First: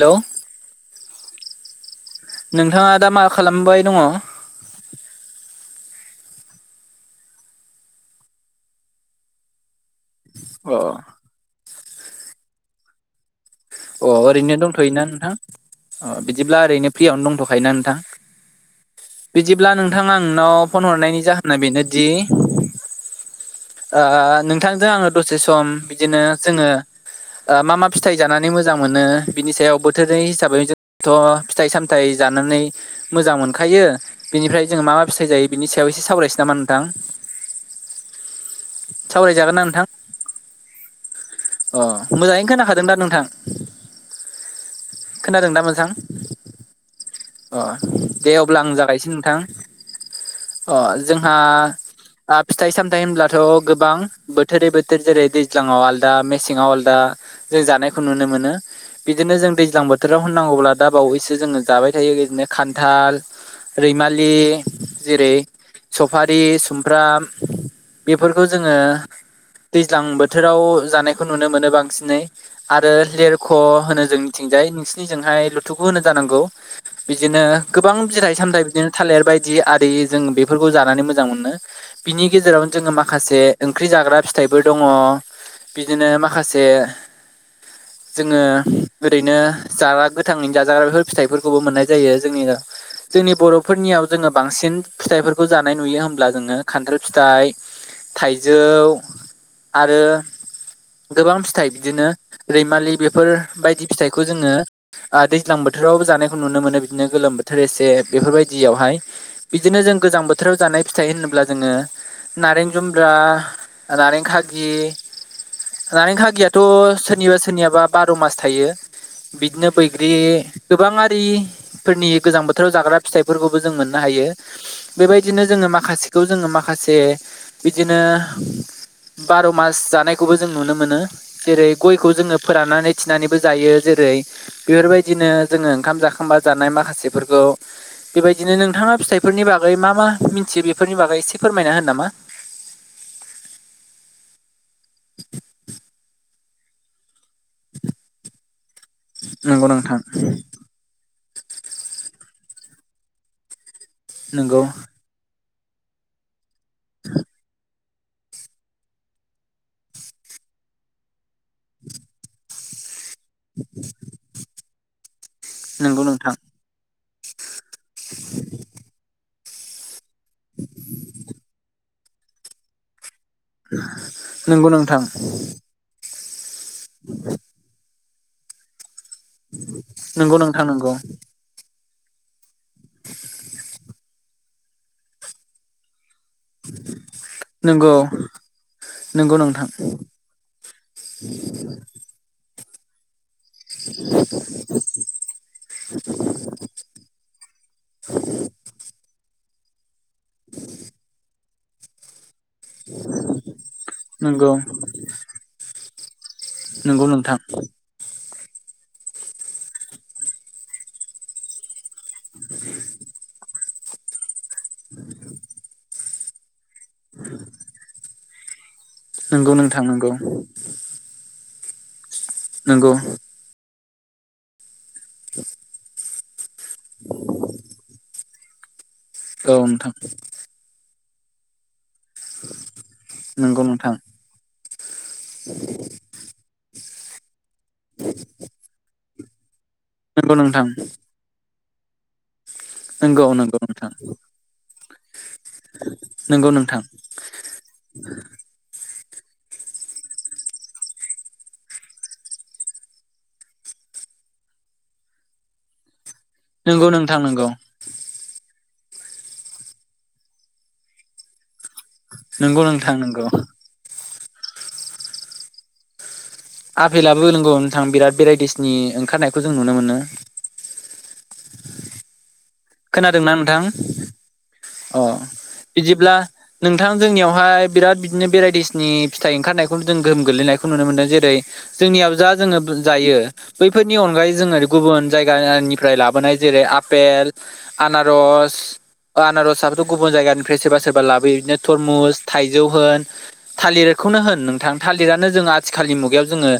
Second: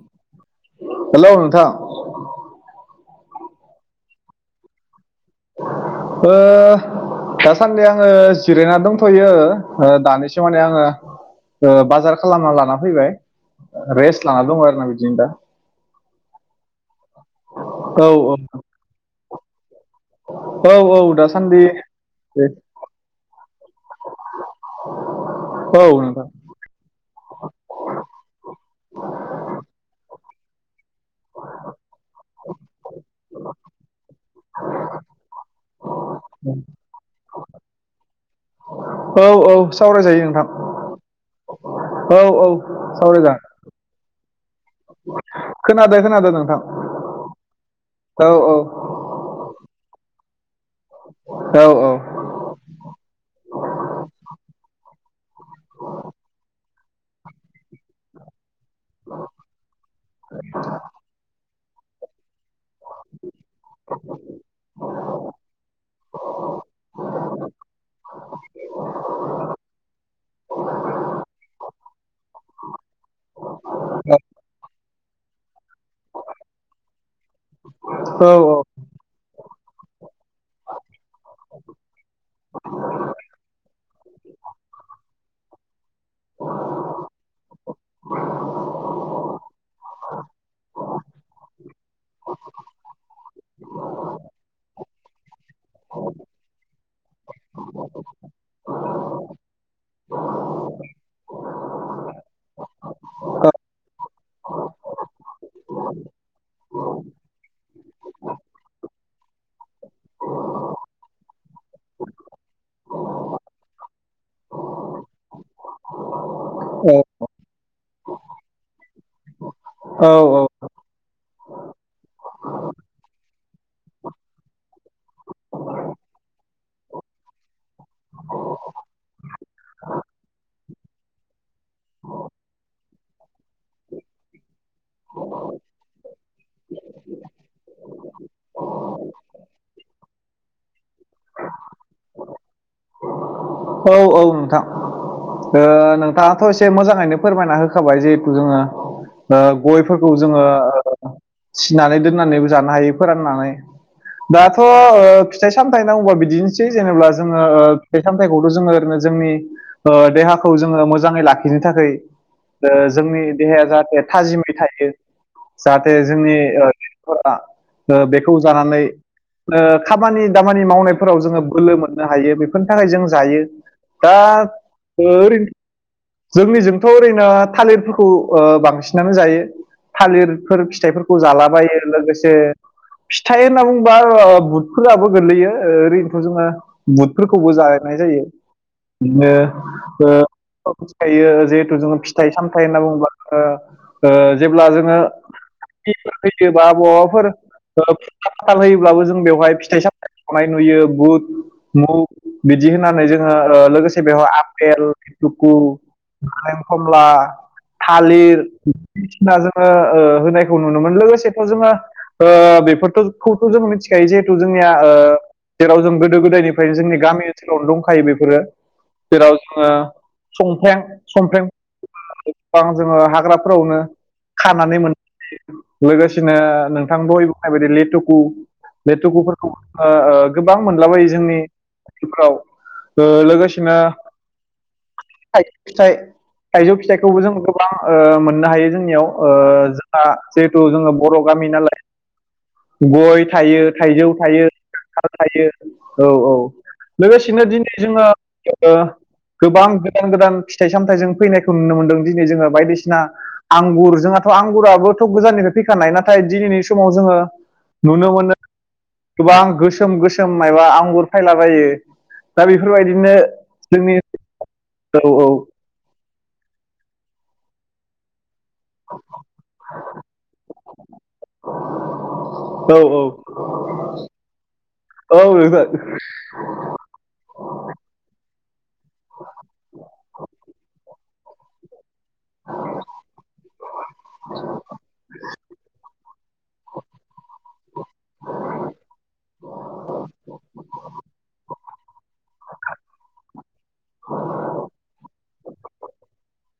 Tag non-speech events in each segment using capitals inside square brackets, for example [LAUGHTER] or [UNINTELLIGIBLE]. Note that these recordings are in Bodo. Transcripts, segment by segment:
हेलौ हेलौ नोंथां नोंथाङा दा मा खालामबाय दङ ओ दासान्दि आङो जिरायना दंथ'यो ओ दानिसो माने आङो अ ओ बाजार खालामना लाना फैबाय रेस लाना ओरैनो दङ आरोना दंथ'योना बिदिनो दा। नोंथां अ बिदिब्ला ओरैनो फ्रियावनो दंथ'खायोना नोंथां। औ औ बिदिब्ला नोंथां आं नोंनाव फन औ औ हरनायनि जाहोना दासान्दि बेनोदि औ ओ नोंथांजों आङो दसे सम बिदिनो नोंथां जोङो ओ मा-मा फिथाइ जानानै मोजां मोनो बिनि सायाव बोथोरै हिसाबै जो थ' फिथाइ सामथाइ जानानै मोजां मोनखायो बेनिफ्राय जोङो मा-मा फिथाइ जायो बिनि सायाव एसे सावरायनोसै औ - औ सावरायजागोन ना नोंथां सावरायजायो नोंथां। अ औ मोजाङैनो खोनाखादों औ दा नोंथां। सावरायजागोन खोनादों दा नोंथां खोनादो - खोनादो नोंथां। अ औ दे अब्ला आं जागायसै नोंथां। अ जोंहा औ फिथाइ सामथाय होनब्लाथ' गोबां बोथोरै बोथोर जेरै दैज्लाङाव आलदा मेसेङाव आलदा जों जानायखौ नुनो मोनो। बिदिनो जों दैज्लां बोथोराव होननांगौब्ला दा बावैसो जोङो जाबाय थायो [UNINTELLIGIBLE] खान्थाल रैमालि जेरै सफारि सुमफ्राम बेफोरखौ जोङो दैज्लां बोथोराव जानायखौ नुनो मोनो बांसिनै। आरो लेरख' होनो जों जोंथिंजाय नोंसिनिजोंहाय लु थुखो होनो जानांगौ बिदिनो गोबां बिराय सामथाय बिदिनो थालिर बायदि आरि जों बेफोरखौ जानानै मोजां मोनो। बिनि गेजेरावनो जोङो माखासे ओंख्रि जाग्रा फिथाइफोर दङ। बिदिनो माखासे जोङो ओरैनो जाग्रा गोथाङैनो जाजाग्रा बेफोर फिथाइफोर खौबो मोननाय जायो जोंनिया जोंनि बर'फोरनियाव जोङो बांसिन फिथाइफोरखौ जानाय नुयो होमब्ला जोङो खान्थाल फिथाइ थाइजौ आरो गोबां फिथाइ बिदिनो रैमालि बेफोर बायदि फिथाइखौ जोङो ओ दैज्लां बोथोरावबो जानायखौ नुनो मोनो बिदिनो गोलोम बोथोर एसे बेफोरबायदियावहाय। बिदिनो जों गोजां बोथोराव जानाय फिथाइ होनब्ला जोङो नारें जुमब्रा नारें खागि नारें खागियाथ' सोरनिबा सोरनियाबा बार' मास थायो। बिदिनो औ बैग्रि गोबांआरि फोरनि गोजां बोथोराव जाग्रा फिथाइफोरखौबो जों मोननो हायो। बेबायदिनो जोङो माखासेखौ जोङो माखासे बिदिनो बार' मास जानायखौबो जों नुनो मोनो। जेरै गयखौ जोङो फोराननानै थिनानैबो जायो जेरै बेफोरबायदिनो जोङो खाम जाखांबा जानाय माखासेफोरखौ बेबायदिनो नोंथाङा फिथाइफोरनि बागै मा-मा मिथियो बेफोरनि बागै इसे फोरमायना होनो नामा। औ - औ नोंथां ओ नोंथाङाथ' एसे मोजाङैनो फोरमायना होखाबाय जेहुथु जोङो ओ नंगौ नोंथां गयफोरखौ जोङो ओ थिनानै दोननानैबो जानो हायो फोराननानै नंगौ दाथ' ओ फिथाइ सामथायाइनांगौबा बिदिनोसै जेनेबा जोङो ओ थायथाम [UNINTELLIGIBLE] खौथ' जोङो ओरैनो जोंनि ओ देहाखौ जोङो मोजाङै लाखिनो थाखाय ओ जोंनि देहाया जाहाथे थाजिमै थायो जाहाथे नंगौ नोंथां जोंनि ओ फोरा ओ बेखौ जानानै ओ खामानि दामानि मावनायफोराव जोङो बोलो मोन नो हायो बेफोरनि थाखाय जों जायो दा नंगौ नोंथां ओरैन जोंनिजोंथ' ओरैनो थालिरफोरखौ ओ बांसिनानो जायो। थालिर नंगौ फोर नोंथां नंगौ फिथाइफोरखौ जालाबायो। लोगोसे फिथाइ होनना बुंबा ओ बुटफोराबो गोलैयो ओ ओरैनोथ' जोङो बुटफोरखौबो जा नंगौ मोननाय जायो नंगौ नोंथां ओ-ओ [UNINTELLIGIBLE] जेहुतु जोङो फि फिथाइ सामथाय होनना बुंबा ओ-ओ जेब्ला जोङो [UNINTELLIGIBLE] बयाफोर [UNINTELLIGIBLE] जों बेवहाय फिथाइ सामथाय खनाय नुयो बुथ मुग बिदि होननानै जोङो ओ लोगोसे बेवहाय नंगौ आपेल पिटुकु नारें खमला नंगौ नोंथां थालिर [UNINTELLIGIBLE] जोङो ओ होनायखौ नुनो मोनोमोन लोगोसेथ' जोङो ओ बेफोरथ' [UNINTELLIGIBLE] जों मिथि जिहेथु जोंनिया ओ जेराव जों गोदो गोदायनिफ्रायनो जोंनि गा [UNINTELLIGIBLE] दंखायो बेफोरो जेराव नंगौ जोङो नोंथां नंगौ संफ्रें संफ्रें गोबां नंगौ जोङो हाग्राफोरावनो खानानै मोन [UNINTELLIGIBLE] लोगोसेनो नोंथां दहाय बुंनाय बायदि लेटुकु लेटुकुफोरखौ औ नोंथां ओ गोबां मोनलाबायो जोंनि [UNINTELLIGIBLE] ओ नंगौ लोगोसेनो नोंथां फिथाइ फिथाइ थाइजौ फिथाइखौबो जों गोबां ओ मोननो हायो जोंनियाव ओ आ नंगौ जिहेथु नोंथां जोङो बर' गामि नालाय गय नंगौ नंगौ थायो नोंथां थाइजौ थायो [UNINTELLIGIBLE] औ औ नंगौ नोंथां लोगोसेनो दिनै जोङो ओ गोबां गोदान गोदान फिथाइ सामथाइजों फैनायखौ नुनो मोनदों दिनै जोङो बायदिसिना आंगुर जोंहाथ' आंगुराबोथ' गोजाननिफाय फैखानाय नाथाय दिनैनि नंगौ समाव जोङो नोंथां नंगौ नुनो मोनो गोबां गोसोम गोसोम माबा आंगुर फायलाबायो दा नंगौ नोंथां बेफोरबायदिनो नंगौ जोंनि औ औ आपेलाबो नोंगौ नोंथां बिराद भेराइटिसनि ओंखारनायखौ जों नुनो मोनो औ खोनादोंना नोंथां अ औ नोंथां बिदिब्ला नोंथां जोंनियावहाय बिराद बिदिनो भेराइटिसनि फिथाइ ओंखारनायखौ जों गोहोम गोग्लैनायखौ नुनो मोन्दों जेरै जोंनियाव जा जोङो जायो बैफोरनि अनगायै जोङो गुबुन जायगानिफ्राय लाबोनाय जेरै आपेल रस आनारसआथ' गुबुन जायगानिफ्राय सोरबा सोरबा लाबोयो बिदिनो तरमुस थाइजौ होन थालिरखौनो होन नोंथां थालिरानो जोङो आथिखालनि मुगायाव जोङो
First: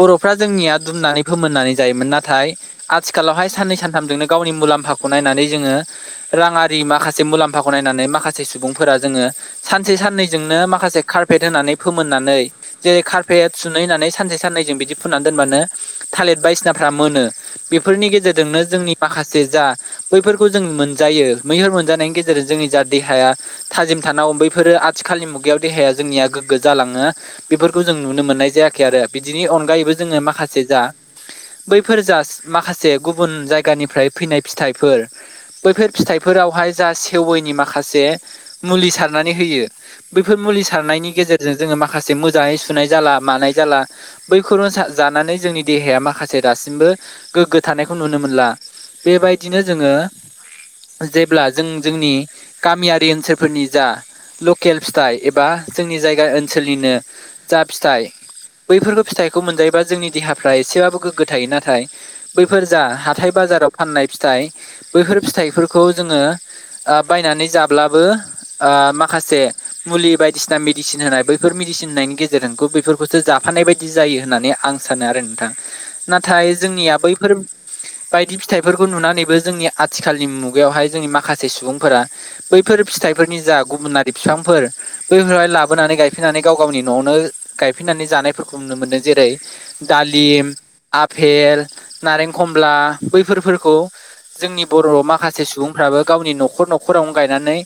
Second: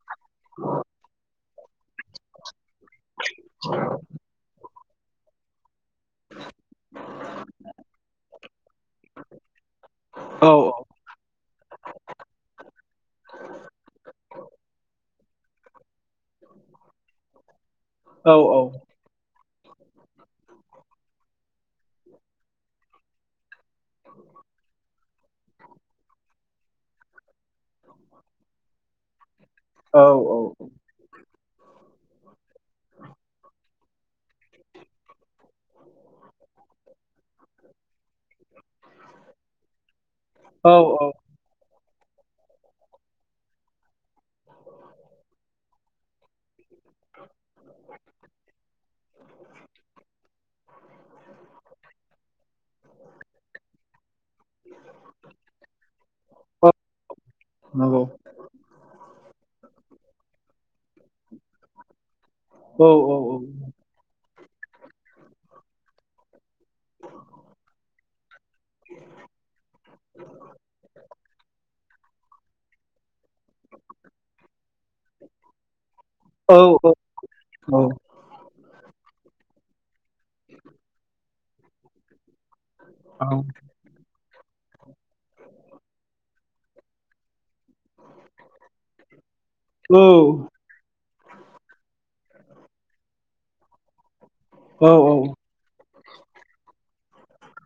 बर'फ्रा जोंनिया दुमनानै फोमोननानै जायोमोन नाथाय आथिखालावहाय साननै सानथामजोंनो गावनि मुलाम्फाखौ नायनानै जोङो राङारि माखासे मुलाम्फाखौ नायनानै माखासे सुबुंफोरा जोङो सानसे औ साननैजोंनो माखासे कारपेट होनानै फोमोननानै जेरै कारफेट सुनै होननानै सानसे साननैजों बिदि फुननानै दोनबानो थालिर बायसिनाफ्रा मोनो बेफोरनि औ गेजेरजोंनो जोंनि माखासे जा बैफोरखौ जों मोनजायो मैहुर मोनजानायनि गेजेरजों जोंनि जा देहाया थाजिम थानांगौ बैफोरो आथिखालनि मुगायाव देहाया जोंनिया गोग्गो जालाङो बेफोरखौ जों नुनो मोननाय जायाखै आरो बिदिनि अनगायैबो जोङो माखासे जा बैफोर जा माखासे गुबुन जायगानिफ्राय फैनाय फिथाइफोर बैफोर फिथाइफोरावहाय जा सेवैनि माखासे मुलि सारनानै होयो बेैफोर मुलि औ औ सारनायनि गेजेर जोङो माखासे मोजाङै सुनाय जाला मानाय जाला बै खनो जानानै जोंनि देहाया माखासे दासिमबो गोग्गो थानायखौ नुनो मोनला बेबायदिनो जोङो जेब्ला जों जोंनि गामियारि ओनसोलफोरनि जा लकेल फिथाइ एबा जोंनि जायगा औ ओनसोलनिनो जा नंगौ फिथाइ बैफोरबो फिथाइखौ मोनजायोबा जोंनि देहा फ्राय इसेबाबो गोग्गो थायो नाथाय बैफोर जा औ औ हाथाय बाजाराव फाननाय फिथाइ बैफोर फिथाइफोरखौ जोङो आ बायनानै जाब्लाबो आ माखासे मुलि बायदिसिना मेडिसिन होनाय बैफोर मेडिसिन होनायनि गेजे [UNINTELLIGIBLE] बेफोरखौसो जाफानाय बायदि जायो होननानै आं सानो आरो नोंथां नाथाय औ जोंनिया बैफोर औ बायदि फिथाइफोरखौ नुनानैबो जोंनिया आथिखालनि मुगायावहाय जोंनि माखासे सुबुंफोरा बैफोर औ फिथाइफोरनि औ जा गुबुना बिफांफोर बैफोरहाय लाबोनानै गायफैनानै गाव गावनि न'आवनो गायफिननानै जानायफोरखौ नुनो मोन्दों जेरै औ दालिम, आफेल, नारेंखमला बैफोरफोरखौ जोंनि औ बर'आव माखासे सुबुं फ्राबो गावनि न'खर न'खरावनो गायनानै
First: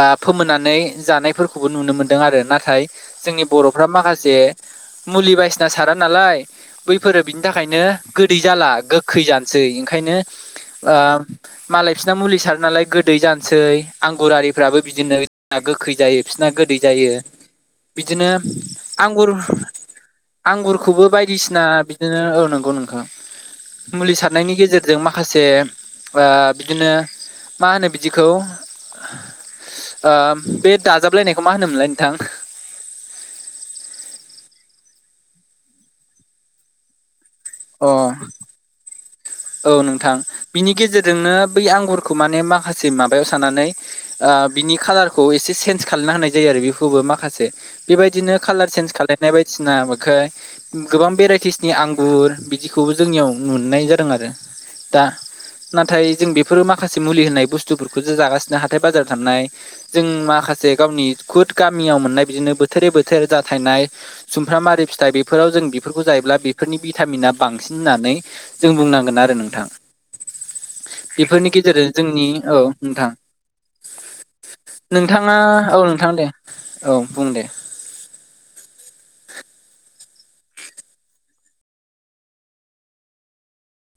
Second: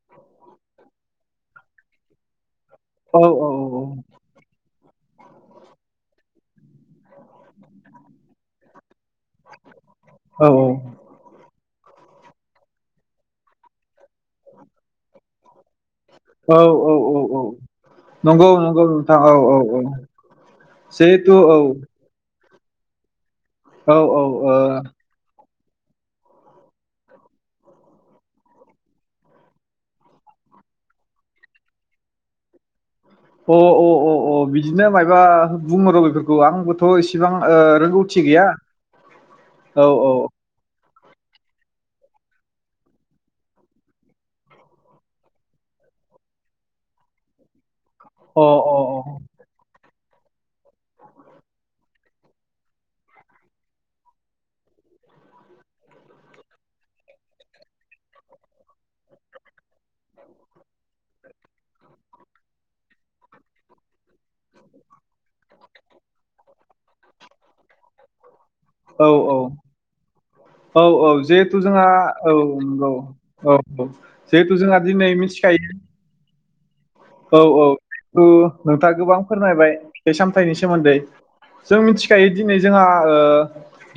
आ फोमोननानै जानायफोरखौबो नुनो मोनदों आरो नाथाय औ जोंनि बर'फ्रा माखासे मुलि बायदिसिना सारा नालाय बैफोरो बिनि थाखायनो गोदै जाला गोखै जानोसै ओंखायनो औ औ। ओ मालाय बिसना मुलि सारो नालाय गोदै जानोसै आंगुरारिफ्राबो बिदिनो ना गोखै जायो बिसिना औ गोदै औ जायो औ औ बिदिनो नंगौ नंगौ नोंथां आंगुर औ औ औ आंगुरखौबो जिहेथु औ बायदिसिना बिदिनो औ नंगौ नोंखौ औ मुलि ओ सारनायनि गेजेरजों अ माखासे बिदिनो मा होनो बिदिखौ बे दाजाबलायनायखौ मा होनोमोनलाय नोंथां? अ अ अ अ बिदिनो मायाबा बुङो र' बेफोरखौ आंबो थ' इसिबां अ रोंगौथि गैया। औ नोंथां बिनि गेजेरजोंनो बै आंगुरखौ माने माखासे माबायाव सानानै बिनि खालारखौ एसे चेन्ज खाना होनाय जायो आरो बेखौबो माखासे बेबायदिनो अ कालार अ चेन्ज खालायनाय बायदिसिना बेखो गोबां भेराइटिसनि आंगुर बिदिखौबो जोंनियाव नुनाय जादों आरो। दा नाथाय जों बेफोरो माखासे मुलि होनाय बुस्थुफोरखौ जो जागासिनो हाथाय बाजाराव थानाय जों माखासे गावनि गुद गामियाव मोननाय बिदिनो बोथोरै बोथोर जाथायनाय सुमफ्राम आरि फिथाइ बेफोराव जों बेफोरखौ जायोब्ला बेफोरनि भिटामिना बांसिन होननानै जों औ बुंनांगोन आरो नोंथां। औ औ बेफोरनि जिहेथु जोंहा गेजेरजों जोंनि औ नंगौ। नोंथां औ औ जिहेथु जोंहा दिनै मिथिखायो थां दे। बुं औ दे औ थु नोंथाङा गोबां फोरमायबाय बे सामथायाइनि सोमोन्दै जों मिथिखायो दिनै जोंहा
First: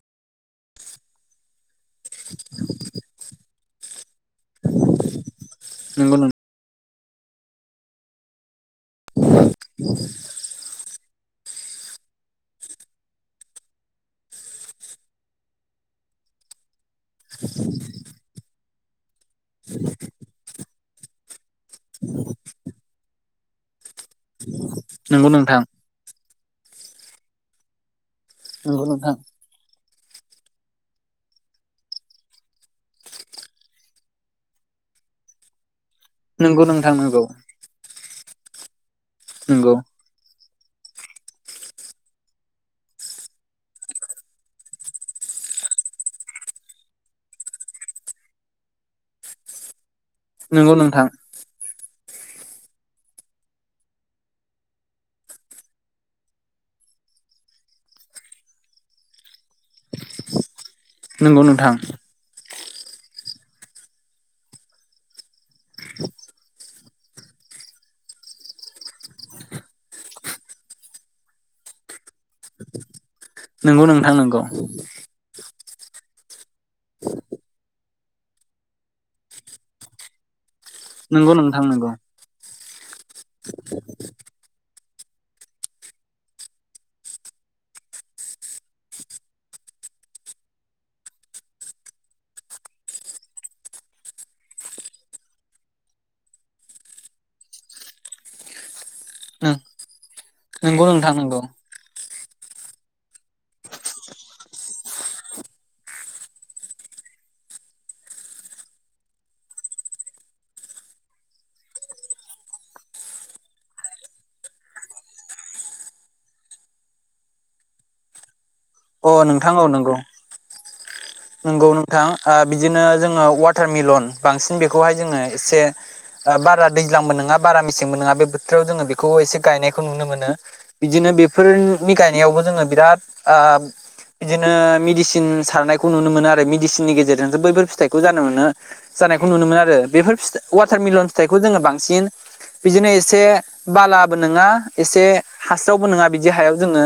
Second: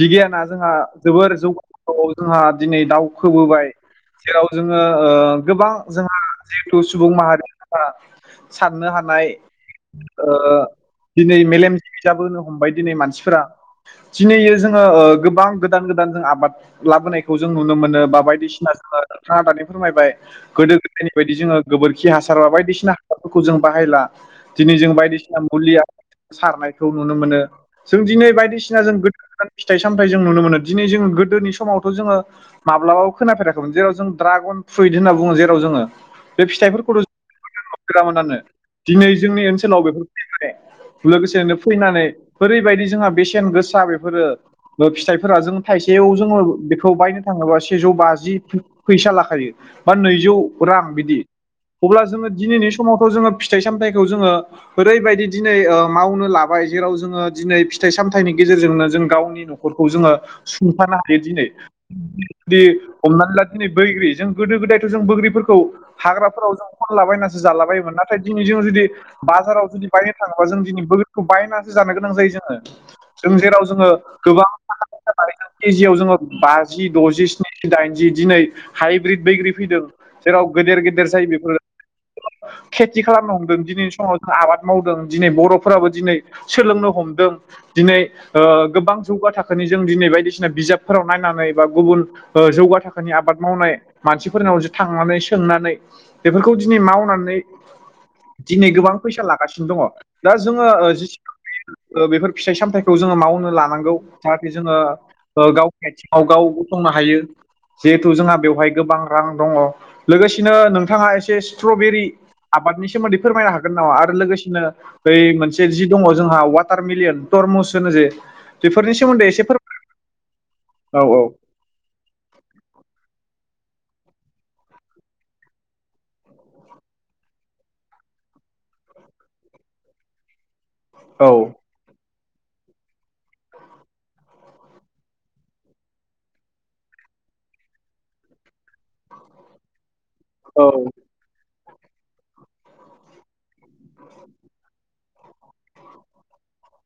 बिगियाना जोंहा जोबोर जौग थ' जोंहा दिनै दाउखोबोबाय जेराव जोङो गोबां नंगौ जोंहा जिथु सुबुं माहारिफरा साननो हानाय दिनै मेलेम जशजाबोनो हमबाय दिनै मानसिफोरा। दिनैयो जोङो गोबां गोदान गोदान जों आबाद लाबोनायखौ जों नुनो मोनो बा बायदिसिना जोङो दानि फोरमायबाय गोदो गोदायनि बायदि जोङो गोबोरखि हासार बा बायदिसिना फोरखौ जों बाहायला दिनै जों नंगौ बायदिसिना नोंथां मुलिया सारनायखौ नुनो मोनो जों दिनै बायदिसिना नंगौ जों नोंथां गोदो [INAUDIBLE] फिथाइ सामथाय जों नुनो मोनो दिनै जों गोदोनि समावथ' जोङो माब्लाबाबो खोनाफेराखैमोन जेराव जों दड्रागन फ्रुइट होनना बुङो जेराव जोङो बे नंगौ नोंथां फिथफोरखौथ' नंगौ हगोरामोनानो दिनै जोंनि नंगौ ओनसोलाव बेफोर लोगोसेनो फैनानै ओरैबायदि जोंहा बेसेन गोसा बेफोरो। फिथाइफोरा जों थाइसेयाव जोङो बेखौ बायनो थाङोबा सेजौ बाजि फैसा लाखायो बा नैजौ नंगौ रां नोंथां बिदि। अब्ला जोङो दिनैनि समावथ' जोङो फिथाइ सामथायाइखौ जोङो ओरैबायदि दिनै मावनो लाबाय जेराव जोङो दिनै फिथाइ सामथायाइनि गेजेरजोंनो जों गावनि न'खखौ जोङो सुंथानो नंगौ दिनै नोंथां जुदि हमनानै ला दिनै बैग्रि जों गोदो गोदायथ' जों बग्रिफोरखौ खौ हाग्राफोराव जों अनलाबायनासो जालाबायोमोन नाथाय दिनै जों जुदि बाजाराव जुदि बायनो थाङोबा जों दिनै बोग्रिखौ बायनासो जानो गोनां जायो जों जों जेराव नंगौ जोङो नोंथां नंगौ गोबां [UNINTELLIGIBLE] [INAUDIBLE] केजियाव जोङो बाजि द'जि, स्निजि, दाइनजि दिनै हाइब्रिद बैग्रि फैदों जेराव गेदेर गेदेर जायो नंगौ बेफोर नोंथां नंगौ खेथि खालामनो हमदों दिनैनि समाव जों आबाद मावदों। दिनै बर'फोराबो दिनै सोलोंनो हमदों। दिनै गोबां जौगा थाखोनि जों दिनै बायदिसिना बिजाबफोराव नायनानै बा गुबुन जौगा थाखोनि आबाद मावनाय मानसिफोरनाव थांनानै सोंनानै बेफोरखौ दिनै मावनानै दिनै गोबां फैसा लागासिनो दङ दा जोङो नंगौ जि नोंथां नंगौ बेफोर फिथाइ सामथायाइखौ जोङो मावनो लानांगौ जाहाथे जोङो ओ गावनि आथिङाव गाव गसंनो हायो। जिहेथु जोंहा बेवहाय गोबां रां दङ लोगोसेनो नोंथाङा एसे स्ट्रबेरि आबादनि सोमोन्दै फोरमायनो हागोन नामा आरो लोगोसेनो बै मोनसे जि दङ जोंहा वाटार मिलियन टरमुस होनो जे। बेफोरनि अ सोमोन्दै एसे फोरमाय औ औ। नोंगौ नोंथां ओ बिदिनो जोङो वाटार मिलन बांसिन बेखौहाय जोङो एसे बारा दैज्लांबो नङा बारा मेसेंबो नङा बे बोथोराव जोङो बेखौ एसे गायनायखौ नुनो मोनो। बिदिनो औ बेफोर बि गायनायावबो जोङो बिराद ओ बिदिनो मेडिसिन सारनायखौ नुनो मोनो आरो, मेडिसिननि गेजेरजों बैफोर फिथाइखौ जानोमोनो जानायखौ नुनो मोनो आरो। बेफोर फिथा वाटारमिलन फिथाइखौ जोङो बांसिन बिदिनो एसे बालाबो नङा एसे हास्रावबो नङा बिदि हायाव जोङो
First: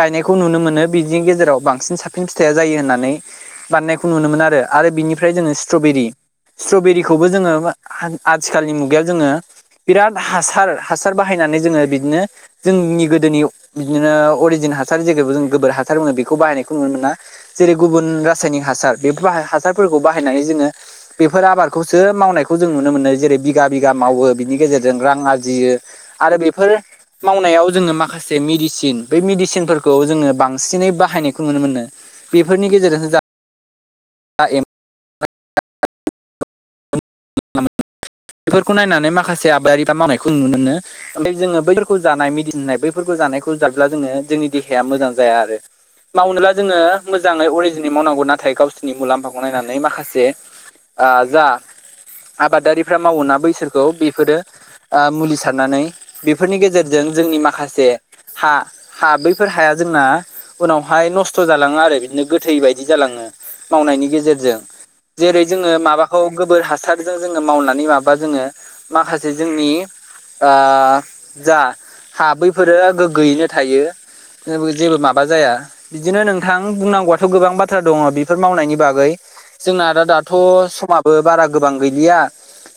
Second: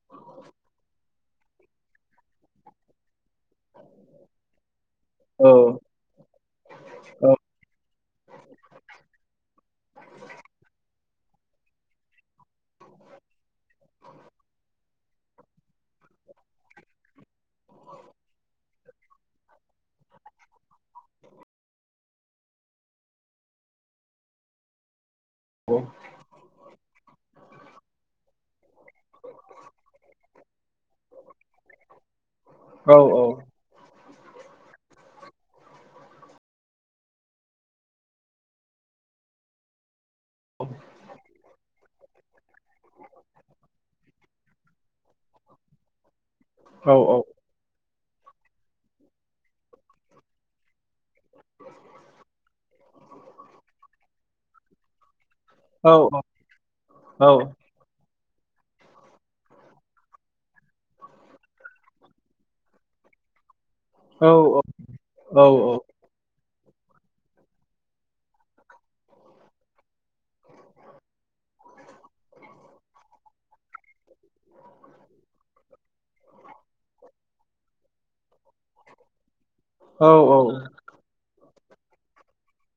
गायनायखौ नुनो मोनो, बि बिनि गेजेराव बांसिन साबसिन फिथाइया जायो होननानै बानायनायखौ नुनो मोन आरो आरो बिनिफ्राय औ जोङो स्ट्रबेरि स्ट्रबेरिखौबो जोङो आथिखालनि मुगायाव जोङो बिराद हासार हासार बाहायनानै जोङो बिदिनो जोंनि गोदोनि बिदिनो अरिजिन हासार जे जों गोबोर हासार बुङो बेखौ बाहायनायखौ नुनो मोना जेरै गुबुन रासायनिक हासार बे बाहाय हासारफोरखौ बाहायनानै जोङो बेफोर आबादखौसो मावनायखौ जों नुनो मोनो जेरै बिगा बिगा मावो बिनि गेजेरजों रां आर जियो आरो बेफोर मावनायाव जोङो माखासे मेडिसिन बै मेडिसिनफोरखौ जोङो बांसिनै बाहायनायखौ नुनो मोनो। बेफोरनि औ गेजेरजों जा [UNINTELLIGIBLE] बेफोरखौ नायनानै माखासे आबादारिफ्रा मावनायखौ नुनो मोनो। ओमफ्राय जोङो बैफोरखौ जानाय मेदिसिन होनाय बैफोरखौ जानायखौ जायोब्ला जोङो जोंनि देहाया मोजां जाया आरो। मावनोब्ला जोङो औ मोजाङै अरिजिन मावनांगौ नाथाय गावसोरनि मुलाम्फाखौ नायनानै माखासे ओ जा आबादारिफ्रा मावो ना बैसोरखौ बेफोरो ओ मुलि सारनानै औ बेफोरनि गेजेरजों जोंनि माखासे हा हा बैफोर हाया जोंना उनावहाय नस्थ' जालाङो आरो बिदिनो गोथै बायदि जालाङो। मावनायनि औ गेजेरजों औ जेरै जोङो माबा गोबोर हासारजों जोङो मावनानै माबा जोङो माखासे जोंनि ओ जा हा बैफोरो गोग्गोयैनो थायो। जेबो माबा जाया। बिदिनो नोंथां बुंनांगौआथ' गोबां बाथ्रा दङ बेफोर मावनायनि बागै। जोंना दा औ दाथ' समाबो बारा गोबां गैलिया।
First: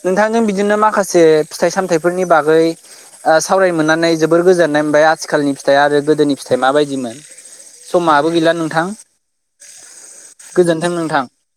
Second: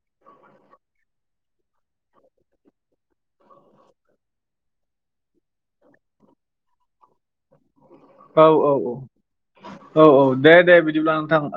नोंथांजों बिदिनो माखासे फिथाइ सामथायफोरनि बागै ओ सावराय मोननानै जोबोर गोजोननाय ओमफ्राय आथिखालनि फिथाइ आरो गोदोनि फिथाइ माबायदिमोन। समाबो गैला औ औ नोंथां, औ औ दे दे गोजोनथों बिदिब्ला नोंथां। ओ